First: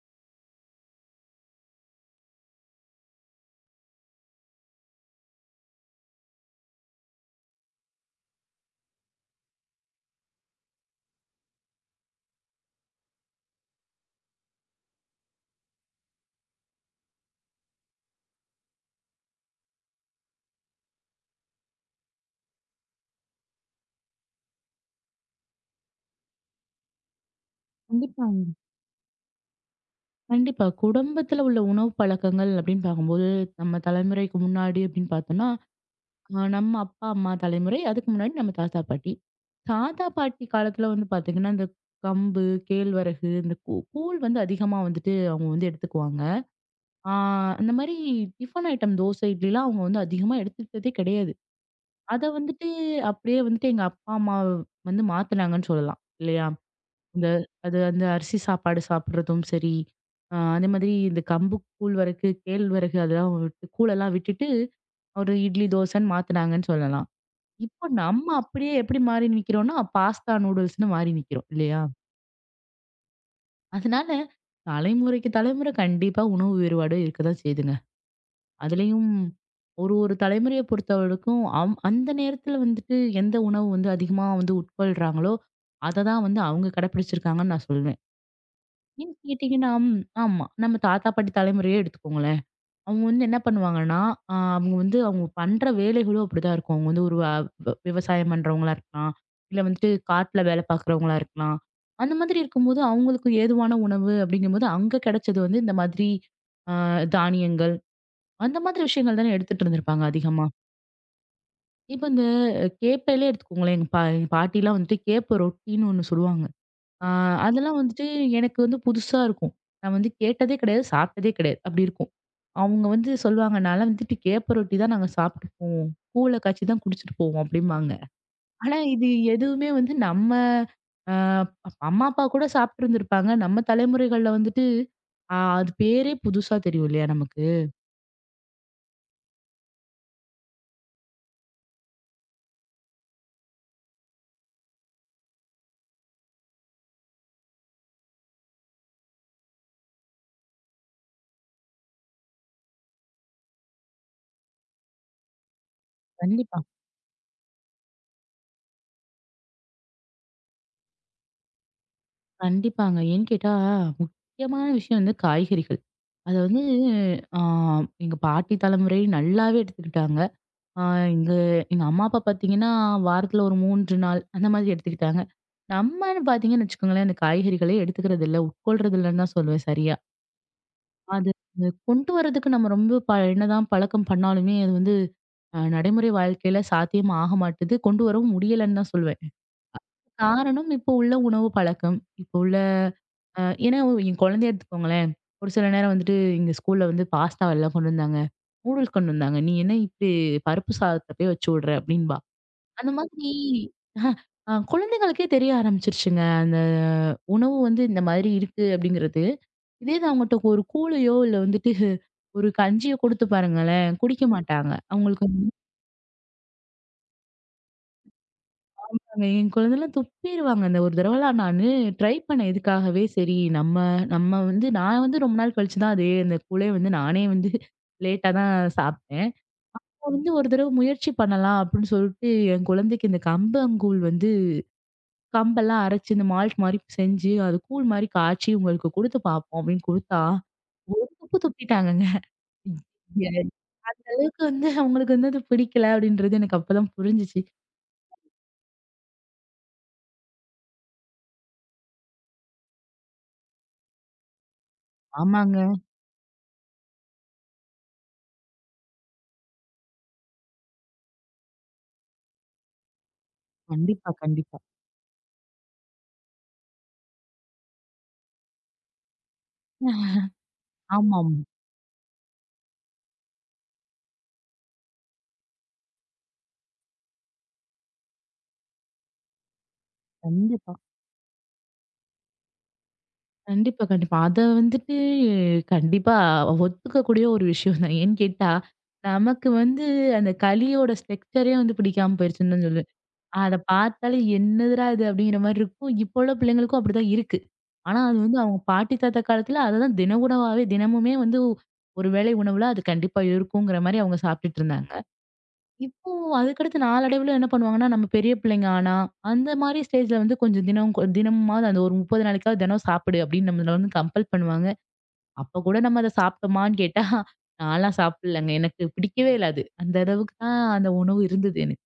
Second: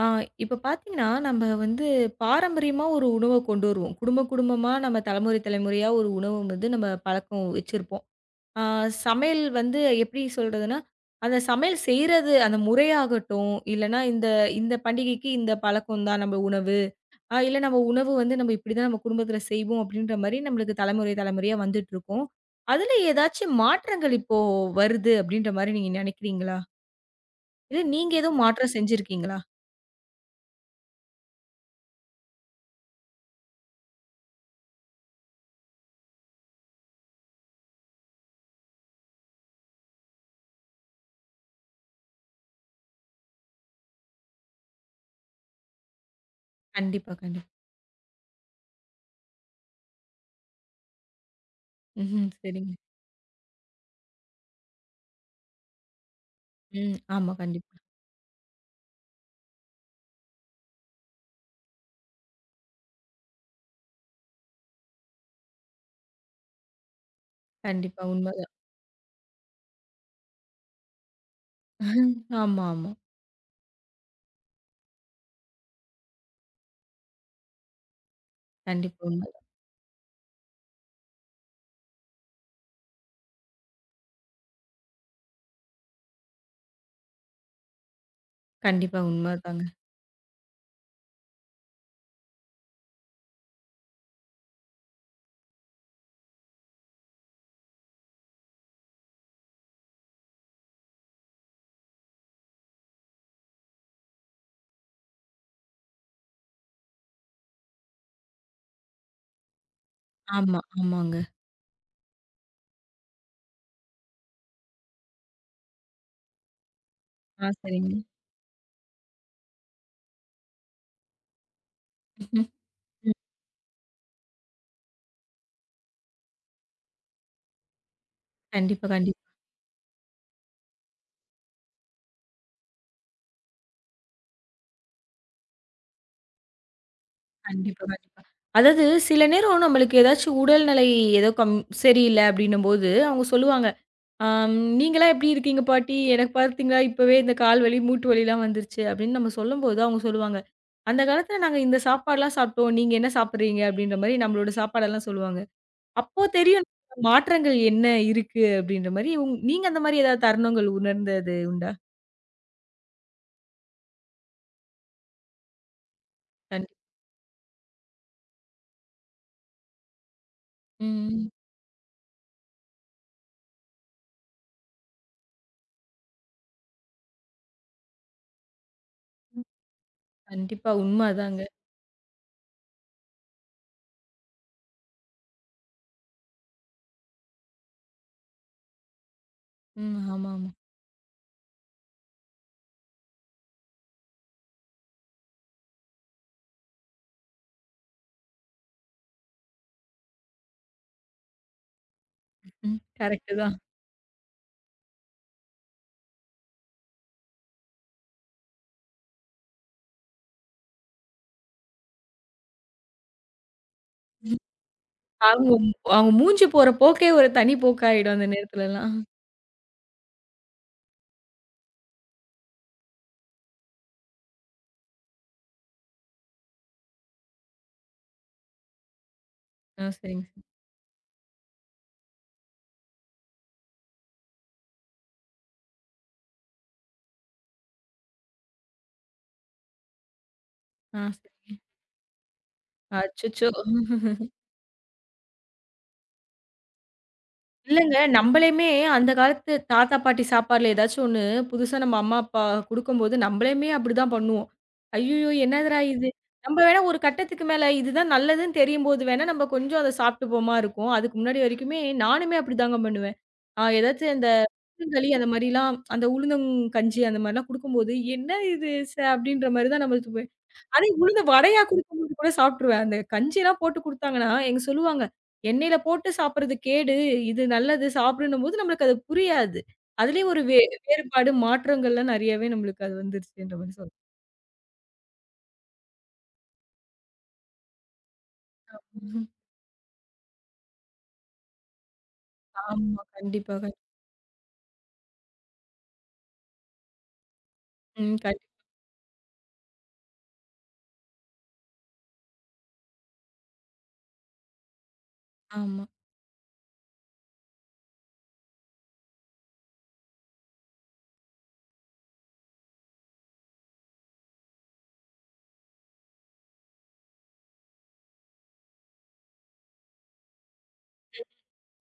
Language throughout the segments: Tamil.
ஆ, இப்ப பார்த்தீங்கன்னா, நம்ம வந்து பாரம்பரியமா ஒரு உணவ கொண்டு வருவோம். குடும்ப குடும்பமா நம்ம தலைமுறை தலைமுறையா ஒரு உணவு வந்து நம்ம பழக்கம் வச்சிருப்போம். ஆ சமையல் வந்து எப்படி சொல்றதுன்னா, அந்த சமையல் செய்றது அந்த முறையாகட்டும், இல்லன்னா இந்த இந்த பண்டிகைக்கு இந்த பழக்கம் தான் நம்ம உணவு. இல்ல நம்ம உணவு வந்து நம்ம இப்படிதான் நம்ம குடும்பத்தில செய்வோம் அப்படின்ற மாரி நம்மளுக்கு தலைமுறை தலைமுறையா வந்துட்டுருக்கும். அதுல ஏதாச்சும் மாற்றங்கள் இப்போ வருது அப்படின்ற மாரி நீங்க நினைக்கிறீங்களா? இல்ல நீங்க எதுவும் கண்டிப்பாங்க. மாற்றம் செஞ்சிருக்கீங்களா? கண்டிப்பா. குடும்பத்துல உள்ள உணவு பழக்கங்கள் அப்டின்னு பார்க்கும்போது, நம்ம தலைமுறைக்கு முன்னாடி அப்டின்னு பார்த்தோம்னா, நம்ம அப்பா, அம்மா தலைமுறை, அதுக்கு முன்னாடி நம்ம தாத்தா, பாட்டி. தாத்தா, பாட்டி காலத்துல வந்து பார்த்தீங்கன்னா, இந்த கம்பு, கேழ்வரகு, இந்த கூழ் வந்து அதிகமா வந்துட்டு அவங்க வந்து எடுத்துக்குவாங்க. கண்டிப்பா, ஆ கண்டிப்பா. அந்த மாரி டிஃபன் ஐட்டம் தோசை, இட்லிலாம் அவங்க வந்து அதிகமா எடுத்துக்கிட்டதே கிடையாது. அத ம்ஹ்ம். வந்துட்டு, சரிங்க. அப்டியே வந்துட்டு எங்க அப்பா, அம்மா வந்து மாத்துனாங்கன்னு சொல்லலாம். இல்லையா? ம். இந்த ஆமா. கண்டிப்பா. அது அந்த அரிசி சாப்பாடு சாப்பிடுறதும் சரி, அதே மாதிரி இந்த கம்பு கூழ் வறக்கு, கேழ்வரகு அதெல்லாம் விட்டு கூழெல்லாம் விட்டுட்டு ஒரு இட்லி, தோசைன்னு மாத்துனாங்கன்னு சொல்லலாம். இப்போ கண்டிப்பா. நம்ம உண்மதான். அப்படியே எப்படி மாறி நிக்கிறோம்னா, பாஸ்தா, நூடுல்ஸ்ன்னு மாறி நிக்கிறோம் இல்லையா? ஆமா, ஆமா. அதனால தலைமுறைக்கு தலைமுறை கண்டிப்பா உணவு வேறுபாடு இருக்கதான் செய்யுதுங்க. கண்டிப்பா அதுலயும் உண்ம. ஒரு ஒரு தலைமுறைய பொறுத்தவரைக்கும் அந்த நேரத்துல வந்துட்டு எந்த உணவு வந்து அதிகமா வந்து உட்கொள்றாங்களோ, அததான் வந்து அவங்க கடைப்பிடிச்சிருக்காங்கன்னு நான் சொல்வேன். கண்டிப்பா ஏன்னு உண்மதாங்க. கேட்டீங்கன்னா, ம், ஆமா. நம்ம தாத்தா, பாட்டி தலைமுறையே எடுத்துக்கோங்களேன். அவங்க வந்து என்ன பண்ணுவாங்கன்னா, அவங்க வந்து அவங்க பண்ற வேலைகளும் அப்படிதான் இருக்கும். அவங்க வந்து ஒரு அ வ விவசாயம் பண்றவங்களா இருக்கலாம். இல்ல வந்துட்டு காட்டுல வேலை பார்க்குறவங்களா இருக்கலாம். அந்த மாதிரி இருக்கும்போது, அவங்களுக்கு ஏதுவான உணவு அப்படிங்கும்போது, அங்க கிடைச்சது வந்து இந்த மாதிரி அ தானியங்கள், அந்த மாதிரி விஷயங்கள் தானே எடுத்துட்டு இருந்திருப்பாங்க அதிகமா. ஆமா, ஆமாங்க. இப்ப இந்த கேப்பையிலே எடுத்துக்கோங்களேன். எங்க பாட்டிலாம் வந்துட்டு கேப்ப ரொட்டின்னு ஒண்ணு சுடுவாங்க. ஆ ஆ அதெல்லாம் சரிங்க. வந்துட்டு எனக்கு வந்து புதுசா இருக்கும். நான் வந்து கேட்டதே கிடையாது, சாப்பிட்டதே கிடையாது. அப்படி இருக்கும். ம். அவங்க வந்து சொல்லுவாங்க, "நான்லாம் வந்துட்டு கேப்ப ரொட்டி தான் நாங்க சாப்பிட்டு போவோம். கூழ காய்ச்சி தான் குடிச்சிட்டு போவோம்" அப்படிம்பாங்க. ஆனா கண்டிப்பா, இது கண்டிப்பா. எதுவுமே வந்து நம்ம அ அம்மா, அப்பா கூட சாப்பிட்டுருந்துருப்பாங்க. நம்ம தலைமுறைகள்ல வந்துட்டு அது பேரே புதுசா தெரியும் இல்லையா நமக்கு? கண்டிப்பா, கண்டிப்பா. அதாவது சில நேரம் நம்மளுக்கு ஏதாச்சும் உடல்நிலை ஏதோ சரியில்ல அப்படின்னும்போது, அவங்க சொல்லுவாங்க, "ஆம் நீங்கலாம் எப்படி இருக்கீங்க பாட்டி? எனக்கு பார்த்தீங்களா இப்பவே இந்த கால் வலி, மூட்டு வலிலாம் வந்துருச்சு." அப்படின்னு நம்ம சொல்லும்போது அவங்க சொல்லுவாங்க, "அந்த காலத்துல நாங்க இந்த சாப்பாடுலாம் சாப்பிட்டோம். நீங்க என்ன சாப்பிடுறீங்க?" அப்படின்ற மாரி நம்மளோட சாப்பாடெல்லாம் சொல்லுவாங்க. அப்போ கண்டிப்பா, தெரியும் மாற்றங்கள் என்ன இருக்கு அப்படின்ற மாரி, நீங்க அந்த மாரி ஏதாவது தருணங்கள் உணர்ந்தது உண்டா? கண்டிப்பாங்க. ஏன்னு கேட்டா, முக்கியமான விஷயம் வந்து காய்கறிகள். அத வந்து கண்டிப்பா. ஆ எங்க பாட்டி தலைமுறை நல்லாவே எடுத்துக்கிட்டாங்க. ஆ ம். எங்க எங்க அம்மா, அப்பா பார்த்தீங்கன்னா, வாரத்துல ஒரு 3 நாள் அந்த மாதிரி எடுத்துக்கிட்டாங்க. நம்மன்னு பார்த்தீங்கன்னு வச்சுக்கோங்களேன், இந்த காய்கறிகளே எடுத்துக்கிறது இல்ல. உட்கொள்றது இல்லன்னு தான் சொல்லுவேன் சரியா. கண்டிப்பா உண்ம அது அதாங்க. அது கொண்டு வரதுக்கு நம்ம ரொம்ப ப என்னதான் பழக்கம் பண்ணாலுமே, அது வந்து நடைமுறை வாழ்க்கையில சாத்தியம் ஆக மாட்டுது. கொண்டு வரவும் முடியலன்னு தான் சொல்லுவேன். ம். ஆமா, ஆமா. காரணம் இப்போ உள்ள உணவு பழக்கம். இப்போ உள்ள அ ஏன்னா என் குழந்தைய எடுத்துக்கோங்களேன். ஒரு சில நேரம் வந்துட்டு எங்க ஸ்கூல்ல வந்து பாஸ்தா எல்லாம் கொண்டு வந்தாங்க. நூடுல்ஸ் கொண்டு வந்தாங்க. "நீ என்ன இப்படி பருப்பு சாதத்த போய் வச்சு விடுற?" அப்படின்பா. ம். அந்த மாதிரி கரெக்ட்டு தான். குழந்தைகளுக்கே தெரிய ஆரம்பிச்சுருச்சுங்க. அந்த உணவு வந்து இந்த மாதிரி இருக்கு அப்படிங்கிறது. இதே இது அவங்கட்ட ஒரு கூழையோ, இல்ல வந்துட்டு ஒரு கஞ்சியோ குடுத்து பாருங்களேன், குடிக்க மாட்டாங்க. அவங்களுக்கு வந்து அவங்க அவங்க மூஞ்சி போற போக்கே ஒரு தனி போக்காயிடும் அந்த நேரத்துலலாம். என் குழந்தைலாம் துப்பிருவாங்க. அந்த ஒரு தடவலாம் நானு ட்ரை பண்ணேன் இதுக்காகவே. சரி நம்ம நம்ம வந்து நான் வந்து ரொம்ப நாள் கழிச்சு தான் அது அந்த கூழே வந்து நானே வந்து லேட்டா தான் சாப்பிட்டேன். ஆ, நான் சரிங்க. வந்து ஒரு தடவ முயற்சி பண்ணலாம் அப்படின்னு சொல்லிட்டு என் குழந்தைக்கு இந்த கம்பங்கூழ் வந்து கம்பெல்லாம் அரைச்சு இந்த மால்ட் மாரி செஞ்சு, அது கூழ் மாரி காய்ச்சி உங்களுக்கு குடுத்து பார்ப்போம் அப்படின்னு குடுத்தா, ஆ, துப்பு சரிங்க. துப்பிட்டாங்கங்க. எ- அச்சச்சோ! அந்த அளவுக்கு வந்து அவங்களுக்கு வந்து அது பிடிக்கல அப்படின்றது எனக்கு அப்பதான் புரிஞ்சுச்சு. இல்லங்க. நம்பளையுமே அந்த காலத்து தாத்தா, பாட்டி சாப்பாடுல ஏதாச்சும் ஒண்ணு புதுசா நம்ம அம்மா, அப்பா குடுக்கும்போது நம்பளையுமே அப்படிதான் பண்ணுவோம். ஐய்யயோ! ஆமாங்க. என்னதுடா இது? நம்ப வேணா ஒரு கட்டத்துக்கு மேல இதுதான் நல்லதுன்னு தெரியும்போது வேணா, நம்ம கொஞ்சம் அத சாப்பிட்டுப்போமா இருக்கும். அதுக்கு முன்னாடி வரைக்குமே நானுமே அப்படிதாங்க பண்ணுவேன். ஆ கண்டிப்பா, ஏதாச்சும் இந்த கண்டிப்பா. உளுந்தங்களி அந்த மாரிலாம் அந்த உளுந்தங்கஞ்சி அந்த மாரிலாம் குடுக்கும்போது, "என்ன இது ச" அப்படின்ற மாரி தான் நம்மளுக்கு அதே உளுந்த ஆமாமா. வடையா குடுக்கும்போது கூட சாப்ட்டுருவேன். அந்த கஞ்சிலாம் போட்டு குடுத்தாங்கன்னா, எங்க சொல்லுவாங்க, "எண்ணெயில போட்டு சாப்பிடுறது கேடு. இது நல்லது சாப்பிடுன்னும்போது" நம்மளுக்கு அது புரியாது. அதுலயும் ஒரு கண்டிப்பா. வேறுபாடு, மாற்றங்கள்லாம் நெறையாவே நம்மளுக்கு அது வந்துருச்சுன்ற மாரி கண்டிப்பா, சொல்லலாம். கண்டிப்பா. அத வந்துட்டு கண்டிப்பா ஒத்துக்கக்கூடிய ஒரு விஷயம் தான். ஏன்னு கேட்டா, நமக்கு வந்து அந்த களியோட ஸ்ட்ரக்சரே வந்து பிடிக்காம போயிருச்சுன்னு தான் சொல்லணும். ஆமா. அத கண்டிப்பா, பார்த்தாலே என்னதுடா இது! அப்படிங்கிற மாரி இருக்கும். இப்போ உள்ள பிள்ளைங்களுக்கும் அப்படிதான் இருக்கு. ஆனா ம். அது வந்து அவங்க பாட்டி தாத்தா காலத்துல அததான் தின உணவாவே தினமுமே வந்து ஒரு வேளை உணவுல அது கண்டிப்பா இருக்குங்கிற மாரி அவங்க சாப்பிட்டுட்டு இருந்தாங்க. ஆமா. இப்போ அதுக்கடுத்து நாளடைவுல என்ன பண்ணுவாங்கன்னா, நம்ம பெரிய பிள்ளைங்க ஆனா, அந்த மாரி ஸ்டேஜ்ல வந்து கொஞ்சம் தினம் தினமாவது அந்த ஒரு 30 நாளைக்காவது தினம் சாப்பிடு அப்படின்னு நம்மள வந்து கம்பல் பண்ணுவாங்க. அப்ப கூட நம்ம அத சாப்பிட்டோமான்னு கேட்டா, நான்லாம் சாப்பிடலங்க. எனக்கு பிடிக்கவே இல்ல அது. அந்த அளவுக்கு தான் அந்த உணவு இருந்தது எனக்கு.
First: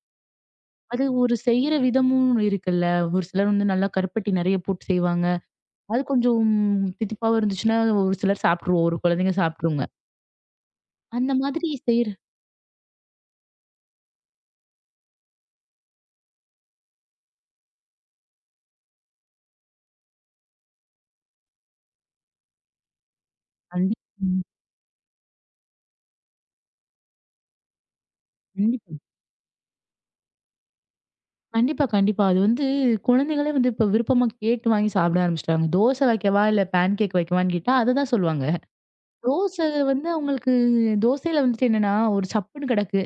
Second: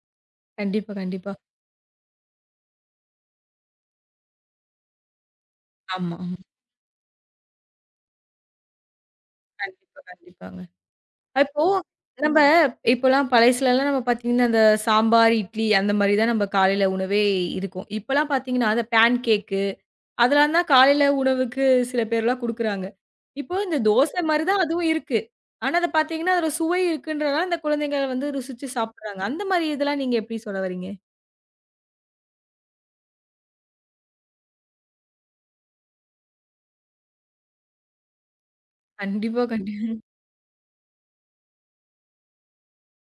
கண்டிப்பா, அது கண்டிப்பா. ஒரு செய்ற விதமும் இருக்குல்ல. ஒரு சிலர் வந்து நல்லா கருப்பட்டி நெறைய போட்டு செய்வாங்க. அது ஆமா, ஆமா. கொஞ்சம் தித்திப்பாவும் இருந்துச்சுன்னா, ஒரு சிலர் சாப்ட்ருவோம். ஒரு குழந்தைங்க சாப்ட்ருங்க. கண்டிப்பா, கண்டிப்பாங்க. அந்த இப்போ மாதிரி செய்ற நம்ப இப்போலாம் பழசுலலாம் நம்ம பாத்தீங்கன்னா, அந்த சாம்பார், இட்லி அந்த மாரி தான் நம்ம காலையில உணவே இருக்கும். இப்போலாம் பாத்தீங்கன்னா, அந்த பேன் கேக் அதெல்லாம் தான் காலையில உணவுக்கு சில பேர்லாம் குடுக்குறாங்க. இப்போ இந்த கண்டிப் தோசை ம். மாரி தான் அதுவும் இருக்கு. ஆனா அத பார்த்தீங்கன்னா, அதோட சுவை இருக்குன்றனால அந்த குழந்தைங்க வந்து ருசிச்சு கண்டிப்பா. சாப்பிடுறாங்க. அந்த மாரி இதெல்லாம் நீங்க எப்படி சொல்ல வரீங்க? கண்டிப்பா, கண்டிப்பா. அது வந்து குழந்தைகளே வந்து இப்ப விருப்பமா கேட்டு வாங்கி சாப்பிட ஆரம்பிச்சுட்டாங்க. தோசை வைக்கவா? இல்ல பேன் கேக் வைக்கவான்னு கேட்டா, அததான் சொல்லுவாங்க. கண்டிப்பா, தோசை கண்டி வந்து அவங்களுக்கு தோசையில வந்துட்டு என்னன்னா, ஒரு சப்புன்னு கிடக்கு.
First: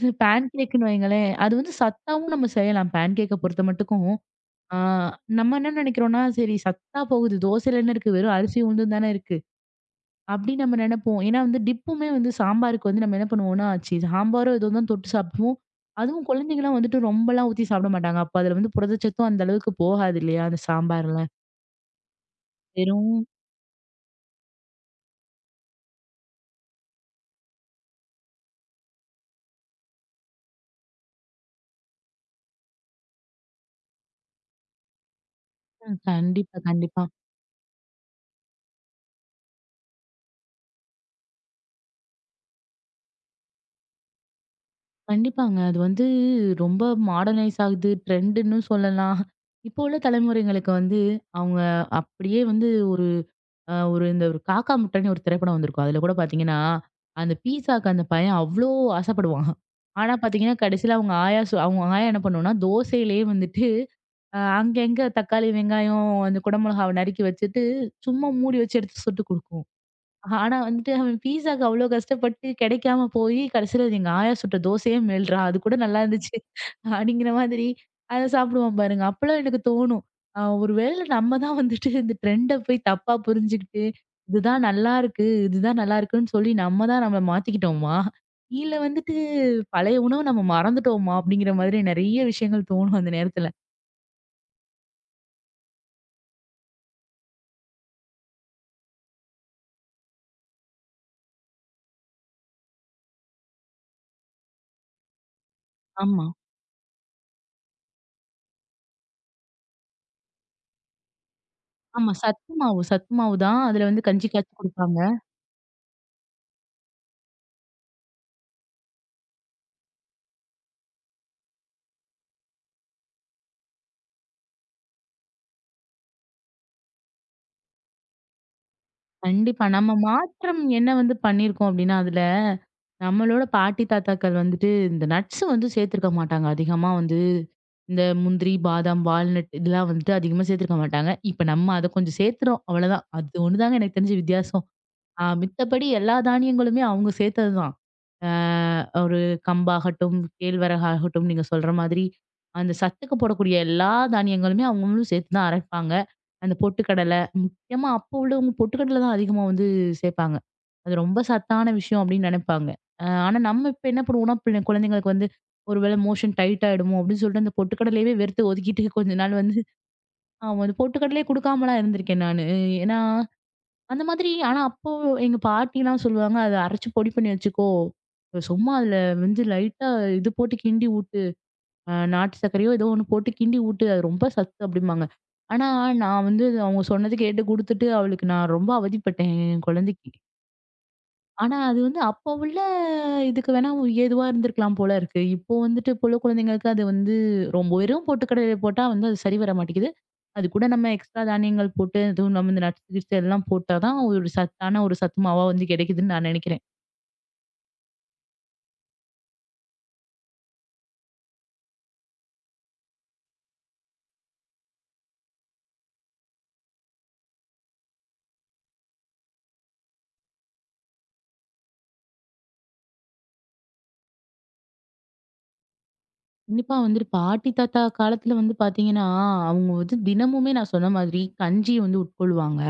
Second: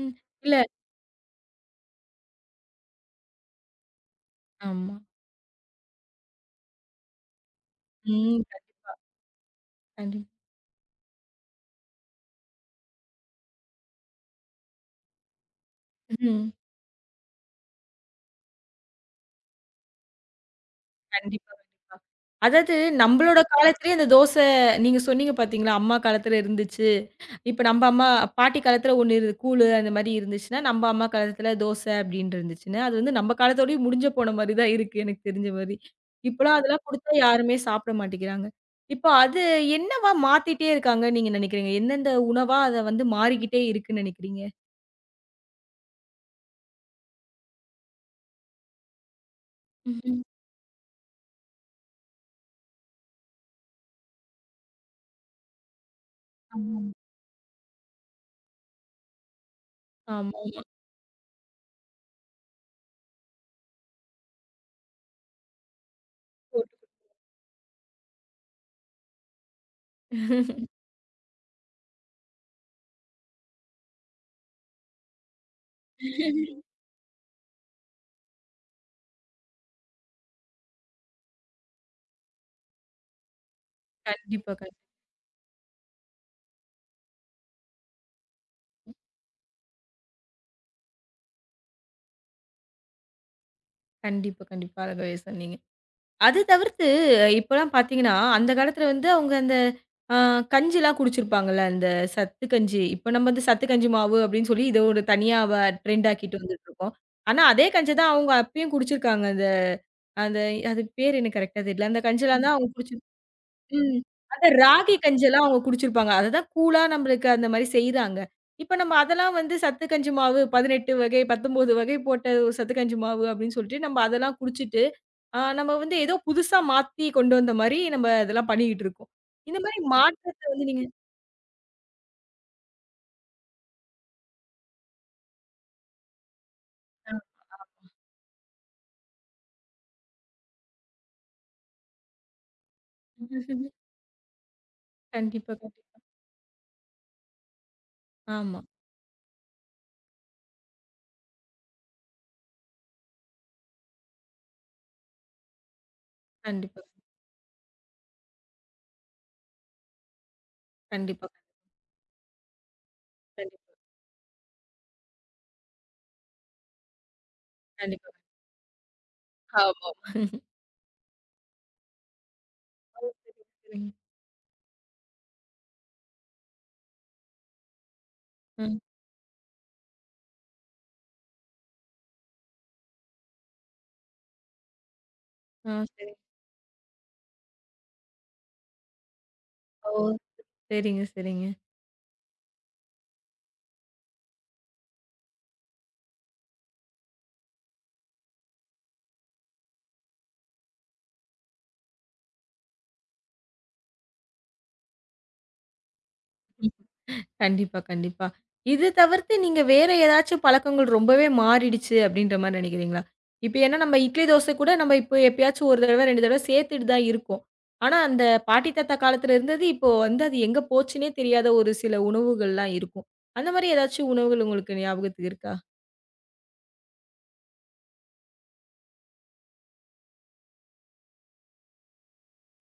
ம். பேன் இல்ல. கேக்குன்னு வைங்களேன். அது வந்து சத்தாவும் நம்ம செய்யலாம். பேன் கேக்க பொறுத்த மட்டுக்கும். ஆ ஆமா. நம்ம என்ன நினைக்கிறோம்னா, சரி சத்தா போகுது. தோசையில என்ன இருக்கு? வெறும் ம். அரிசி கண்டிப்பா. உளுந்தும் தானே இருக்கு. கண்டிப் அப்படின்னு நம்ம நினைப்போம். ஏன்னா வந்து டிப்புமே வந்து சாம்பாருக்கு வந்து நம்ம என்ன பண்ணுவோம்னா, ச்சீ சாம்பாரோ ஏதோ தான் தொட்டு சாப்பிடுவோம். அதுவும் ம். குழந்தைங்கலாம் வந்துட்டு ரொம்பலாம் ஊத்தி சாப்பிட மாட்டாங்க. அப்ப அதுல வந்து புரதச்சத்தும் அந்த அளவுக்கு போகாது இல்லையா? அந்த சாம்பார்ல. கண்டிப்பா, கண்டிப்பா. அதாவது வெறும் நம்மளோட காலத்திலேயே இந்த தோசை நீங்க சொன்னீங்க பார்த்தீங்களா, அம்மா காலத்துல இருந்துச்சு. இப்ப நம்ப அம்மா பாட்டி காலத்துல ஒண்ணு இரு கூழு அந்த மாரி இருந்துச்சுன்னா, நம்ப அம்மா காலத்துல தோச அப்டின்னு இருந்துச்சுன்னா, அது வந்து நம்ம காலத்தோடயும் முடிஞ்சு போன மாரி தான் இருக்கு எனக்கு தெரிஞ்ச மாரி. ம். இப்பலாம் கண்டிப்பா, அதெல்லாம் கண்டிப்பா. குடுத்தா யாருமே சாப்பிட மாட்டேங்கிறாங்க. இப்ப அது என்னவா மாத்திட்டே இருக்காங்கன்னு நீங்க நெனைக்கிறீங்க? எந்தெந்த உணவா அத வந்து மாறிக்கிட்டே இருக்குன்னு நெனைக்கிறீங்க? கண்டிப்பாங்க. அது வந்து ரொம்ப மாடர்னைஸ் ஆகுது. ட்ரெண்டுன்னு சொல்லலாம். இப்போ உள்ள ம்ஹ்ம். தலைமுறைங்களுக்கு வந்து அவங்க அப்படியே வந்து ஒரு காக்கா முட்டைன்னு ஒரு திரைப்படம் வந்திருக்கும். அதுல கூட பார்த்தீங்கன்னா, ஆமாமா. அந்த பீஸாக்கு அந்த பையன் அவ்ளோ ஆசைப்படுவான். ஆனா பார்த்தீங்கன்னா, ஆமாமா. கடைசியில அவங்க ஆயா சொ அவங்க ஆயா என்ன பண்ணும்னா, தோசையிலேயே வந்துட்டு அங்கங்க தக்காளி, வெங்காயம், அந்த குடை மிளகாவ நறுக்கி வச்சுட்டு, சும்மா மூடி வச்சு எடுத்து சுட்டு குடுக்கும். ஆனா வந்துட்டு அவன் பீஸாக்கு அவ்ளோ கஷ்டப்பட்டு கிடைக்காம போய் கடைசியில அது எங்க ஆயா சுட்ட தோசையே மேல்றா! அது கூட நல்லா இருந்துச்சு. அப்படிங்கிற மாதிரி அத சாப்பிடுவான் பாருங்க. அப்பலாம் எனக்கு தோணும். ஒருவேள நம்ம தான் வந்துட்டு இந்த ட்ரெண்ட போய் தப்பா புரிஞ்சுகிட்டு, கண்டிப்பா, இதுதான் கண் நல்லாருக்கு, இதுதான் நல்லாருக்குன்னு சொல்லி நம்ம தான் நம்மள மாத்திக்கிட்டோமா? இல்ல வந்துட்டு பழைய உணவ நம்ம மறந்துட்டோமா? அப்படிங்கிற மாதிரி நெறைய விஷயங்கள் தோணும் அந்த நேரத்துல. கண்டிப்பா, கண்டிப்பா. அழகாவே சொன்னீங்க. அது தவிர்த்து இப்பலாம் பார்த்தீங்கன்னா, அந்த காலத்துல வந்து அவங்க அந்த அ கஞ்சிலாம் குடிச்சிருப்பாங்கல்ல. அந்த சத்து கஞ்சி. இப்ப நம்ம வந்து சத்து கஞ்சி மாவு அப்படின்னு சொல்லி இத ஒரு தனியா ட்ரெண்ட் ஆமா. ஆக்கிட்டு வந்துட்டுருக்கோம். ஆனா அதே கஞ்சி தான் அவங்க அப்பயும் குடிச்சிருக்காங்க. அந்த அந்த அது பேர் எனக்கு கரெக்ட்டா தெரியல. அந்த ஆமா. கஞ்சிலாம் சத்து தான் அவங்க மாவு குடிச்சு சத்து மாவு தான். அதுல ம். வந்து கஞ்சி அந்த காய்ச்சி ராகி குடுப்பாங்க. கஞ்செல்லாம் அவங்க குடிச்சிருப்பாங்க. அததான் கூழா நம்மளுக்கு அந்த மாரி செய்றாங்க. இப்ப நம்ம அதெல்லாம் வந்து சத்து கஞ்சி மாவு 18 வகை, 19 வகை போட்ட ஒரு சத்து கஞ்சி மாவு அப்படின்னு சொல்லிட்டு நம்ம அதெல்லாம் குடிச்சிட்டு ஆ நம்ம வந்து ஏதோ புதுசா மாத்தி கொண்டு வந்த மாரி நம்ம இதெல்லாம் பண்ணிக்கிட்டு இருக்கோம். இந்த கண்டிப்பா. மாரி நம்ம மாற்றத்த மாற்றம் வந்து நீங்க என்ன வந்து பண்ணியிருக்கோம் அப்டின்னா, அதுல நம்மளோட பாட்டி, தாத்தாக்கள் வந்துட்டு இந்த நட்ஸ் வந்து சேர்த்திருக்க மாட்டாங்க. அதிகமா ஆ. வந்து இந்த முந்திரி, பாதாம், வால்நட் இதெல்லாம் வந்துட்டு அதிகமா சேர்த்திருக்க மாட்டாங்க. இப்ப நம்ம அத கொஞ்சம் சேர்த்துறோம். அவ்வளோதான். அது ஒண்ணுதாங்க எனக்கு தெரிஞ்சு வித்தியாசம். கண்டிப்பா, மித்தபடி கண்டிப்பா. எல்லா தானியங்களுமே அவங்க சேர்த்ததுதான். ஆ ஆமா. ஒரு கம்பாகட்டும், கேழ்வரகாகட்டும் நீங்க சொல்ற மாதிரி, அந்த சத்துக்கு போடக்கூடிய எல்லா தானியங்களுமே அவங்களும் சேர்த்து தான் அரைப்பாங்க. அந்த கண்டிப்பா, பொட்டுக்கடலை, முக்கியமா அப்போ உள்ளவங்க பொட்டுக்கடலை தான் அதிகமா வந்து சேர்ப்பாங்க. அது ரொம்ப கண்டிப்பா, சத்தான விஷயம் அப்படின்னு நினைப்பாங்க. ஆனா நம்ம கண்டிப்பா, இப்ப என்ன பண்ணுவோம்னா, பின்ன குழந்தைங்களுக்கு வந்து ஒருவேளை மோஷன் டைட் ஆயிடுமோ அப்படின்னு சொல்லிட்டு அந்த கண்டிப்பா. பொட்டுக்கடலையவே வெறுத்து ஒதுக்கிட்டு கொஞ்ச நாள் வந்து ஆமா. ஆமா அந்த பொட்டுக்கடலையே குடுக்காமலாம் இருந்திருக்கேன் நானு. ஏன்னா ஓ! சரிங்க, சரிங்க. அந்த மாதிரி ஆனா அப்போ எங்க பாட்டிலாம் சொல்லுவாங்க, "அத அரைச்சு பொடி பண்ணி வச்சுக்கோ. சும்மா ம். அதுல வந்து லைட்டா இது போட்டு கிண்டி ஊட்டு. நாட்டு சர்க்கரையோ ஏதோ ஒண்ணு போட்டு கிண்டி ஊட்டு. அது ரொம்ப சத்து" அப்படிம்பாங்க. ஆனா ஆ சரிங்க. நான் வந்து அவங்க சொன்னது கேட்டு குடுத்துட்டு அவளுக்கு நான் ரொம்ப அவதிப்பட்டேன் என் ஓ! குழந்தைக்கு. சரிங்க, சரிங்க. ஆனா, அது வந்து அப்போ உள்ள இதுக்கு வேணா ஏதுவா இருந்திருக்கலாம் போல இருக்கு. இப்போ வந்துட்டு இப்போ உள்ள குழந்தைங்களுக்கு அது வந்து ரொம்ப வெறும் பொட்டுக்கடலை போட்டா வந்து அது சரி வர மாட்டேங்குது. அது கூட நம்ம எக்ஸ்ட்ரா தானியங்கள் போட்டு, அதுவும் நம்ம இந்த நட்ஸ் கிட்ஸ் எல்லாம் போட்டா தான் ஒரு சத்தான ஒரு சத்து மாவா வந்து கிடைக்குதுன்னு நான் நினைக்கிறேன். கண்டிப்பா, கண்டிப்பா. இது தவிர்த்து நீங்க வேற ஏதாச்சும் பழக்கங்கள் ரொம்பவே மாறிடுச்சு அப்படின்ற மாரி நெனைக்கிறீங்களா? இப்ப ஏன்னா நம்ம இட்லி, தோசை கூட நம்ம இப்ப எப்பயாச்சும் 1 தடவ, 2 தடவ சேர்த்துட்டு தான் இருக்கோம். ஆனா அந்த பாட்டி, தாத்தா காலத்துல இருந்தது இப்போ வந்து அது எங்க போச்சுன்னே தெரியாத ஒரு சில உணவுகள்லாம் இருக்கும். அந்த மாரி ஏதாச்சும் உணவுகள் உங்களுக்கு ஞாபகத்துக்கு இருக்கா? கண்டிப்பா வந்துட்டு பாட்டி, தாத்தா காலத்துல வந்து பார்த்தீங்கன்னா, அவங்க வந்து தினமுமே நான் சொன்ன மாதிரி கஞ்சி வந்து உட்கொள்வாங்க.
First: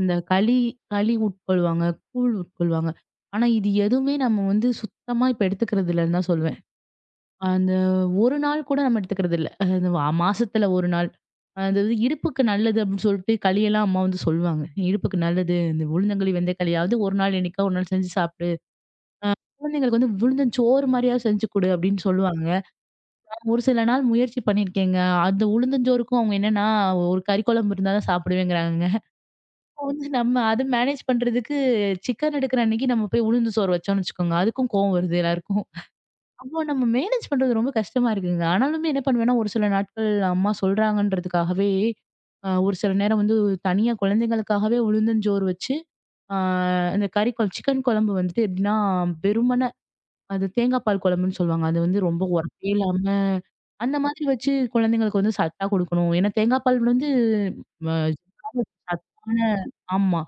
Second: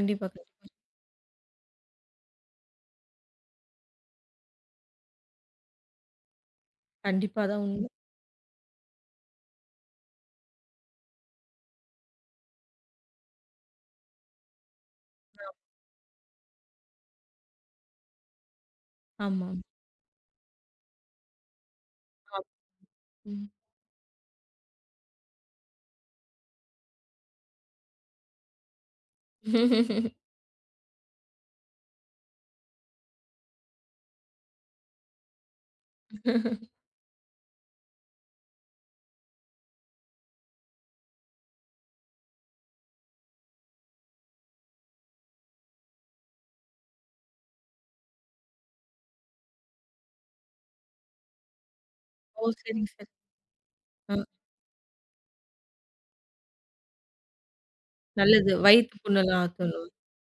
அந்த களி கண்டிப்பா. களி உட்கொள்வாங்க, கூழ் உட்கொள்வாங்க. ஆனா, இது எதுவுமே நம்ம வந்து சுத்தமா இப்ப எடுத்துக்கிறதில்லன்னு தான் சொல்லுவேன். கண்டிப்பா அதான் அந்த உண்மை. 1 நாள் கூட நம்ம எடுத்துக்கிறது இல்ல. அந்த வா மாசத்துல 1 நாள். அது வந்து இடுப்புக்கு நல்லது அப்படின்னு சொல்லிட்டு களியெல்லாம் அம்மா வந்து சொல்லுவாங்க. இடுப்புக்கு நல்லது. இந்த உளுந்தங்களி வெந்தயக்களியாவது 1 நாள் என்னைக்கா 1 நாள் செஞ்சு சாப்பிடு. அ ஆமா, குழந்தைங்களுக்கு வந்து உளுந்தஞ்சோறு மாரியாவது செஞ்சு கொடு அப்படின்னு ஆமா. சொல்லுவாங்க. ம். நான் ஒரு சில நாள் முயற்சி பண்ணியிருக்கேங்க. அந்த உளுந்தஞ்சோறுக்கும் அவங்க என்னன்னா, ஒரு கறி குழம்பு இருந்தா தான் சாப்பிடுவேங்கிறாங்கங்க. அப்ப வந்து நம்ம அத மேனேஜ் பண்றதுக்கு சிக்கன் எடுக்கிற அன்னைக்கு நம்ம போய் உளுந்து சோறு வச்சோம்னு வச்சுக்கோங்க. அதுக்கும் கோவம் வருது எல்லாருக்கும். அப்போ நம்ம மேனேஜ் பண்றது ரொம்ப கஷ்டமா இருக்குங்க. ஆனாலுமே என்ன பண்ணுவேன்னா, ஒரு சில நாட்கள் அம்மா சொல்றாங்கன்றதுக்காகவே, ஒரு சில நேரம் வந்து தனியா குழந்தைங்களுக்காகவே உளுந்தஞ்சோறு வச்சு, அ அந்த கறி கொழம்பு சிக்கன் குழம்பு வந்துட்டு எப்படின்னா, வெறுமனே அது தேங்காய் பால் குழம்புன்னு சொல்லுவாங்க. அது வந்து ரொம்ப ஓ! ஒரப்பே சரிங்க இல்லாம, சார். அந்த ஆ மாதிரி வச்சு குழந்தைங்களுக்கு வந்து சத்தா குடுக்கணும். ஏன்னா தேங்காய் பால் வந்து அ நல்லது. வயித்து சத்தான. புண்ணெல்லாம் ஆத்தணும். ஆமா.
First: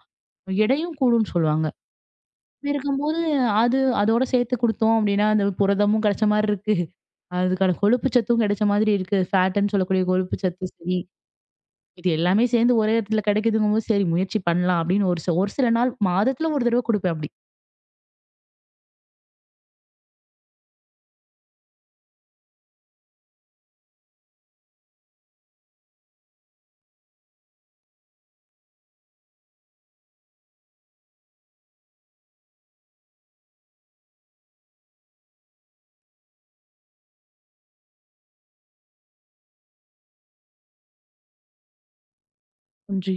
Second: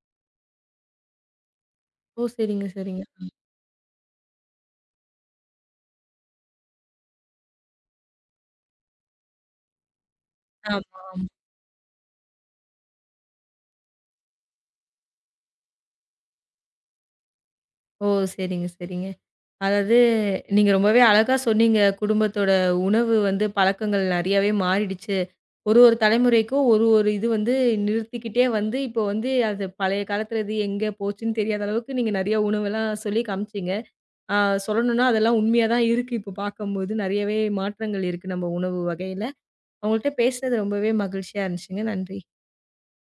எடையும் கூடும்னு சொல்லுவாங்க. ஓ! சரிங்க, அப்படி சரிங்க. இருக்கும்போது அது அதோட சேர்த்து குடுத்தோம் அப்படின்னா, அந்த புரதமும் கிடைச்ச மாரி இருக்கு. அதுக்கான கொழுப்பு சத்தும் கிடைச்ச மாதிரி இருக்கு. ஃபேட்டுன்னு சொல்லக்கூடிய கொழுப்பு சத்து ஆமா, சரி, ஆமா. இது எல்லாமே சேர்ந்து ஒரே இடத்துல கிடைக்குதுங்கும்போது, சரி முயற்சி பண்ணலாம் அப்படின்னு ஒரு சில நாள் மாதத்துல ஒரு தடவ குடுப்பேன் அப்படி. ஓ! சரிங்க, சரிங்க. அதாவது, நீங்க ரொம்பவே அழகா சொன்னீங்க. குடும்பத்தோட உணவு வந்து பழக்கங்கள் நெறையாவே மாறிடுச்சு. ஒரு ஒரு தலைமுறைக்கும் ஒரு ஒரு இது வந்து நிறுத்திக்கிட்டே வந்து, இப்போ வந்து அது பழைய காலத்துல இது எங்க போச்சுன்னு தெரியாத அளவுக்கு நீங்க நெறைய உணவெல்லாம் சொல்லி காமிச்சீங்க. ஆ சொல்லணும்னா அதெல்லாம் உண்மையா தான் இருக்கு. இப்போ பார்க்கும்போது நெறையவே மாற்றங்கள் இருக்கு நம்ம உணவு வகையில. உங்கள்ட்ட பேசினது ரொம்பவே மகிழ்ச்சியா இருந்துச்சுங்க. நன்றி. கொஞ்சி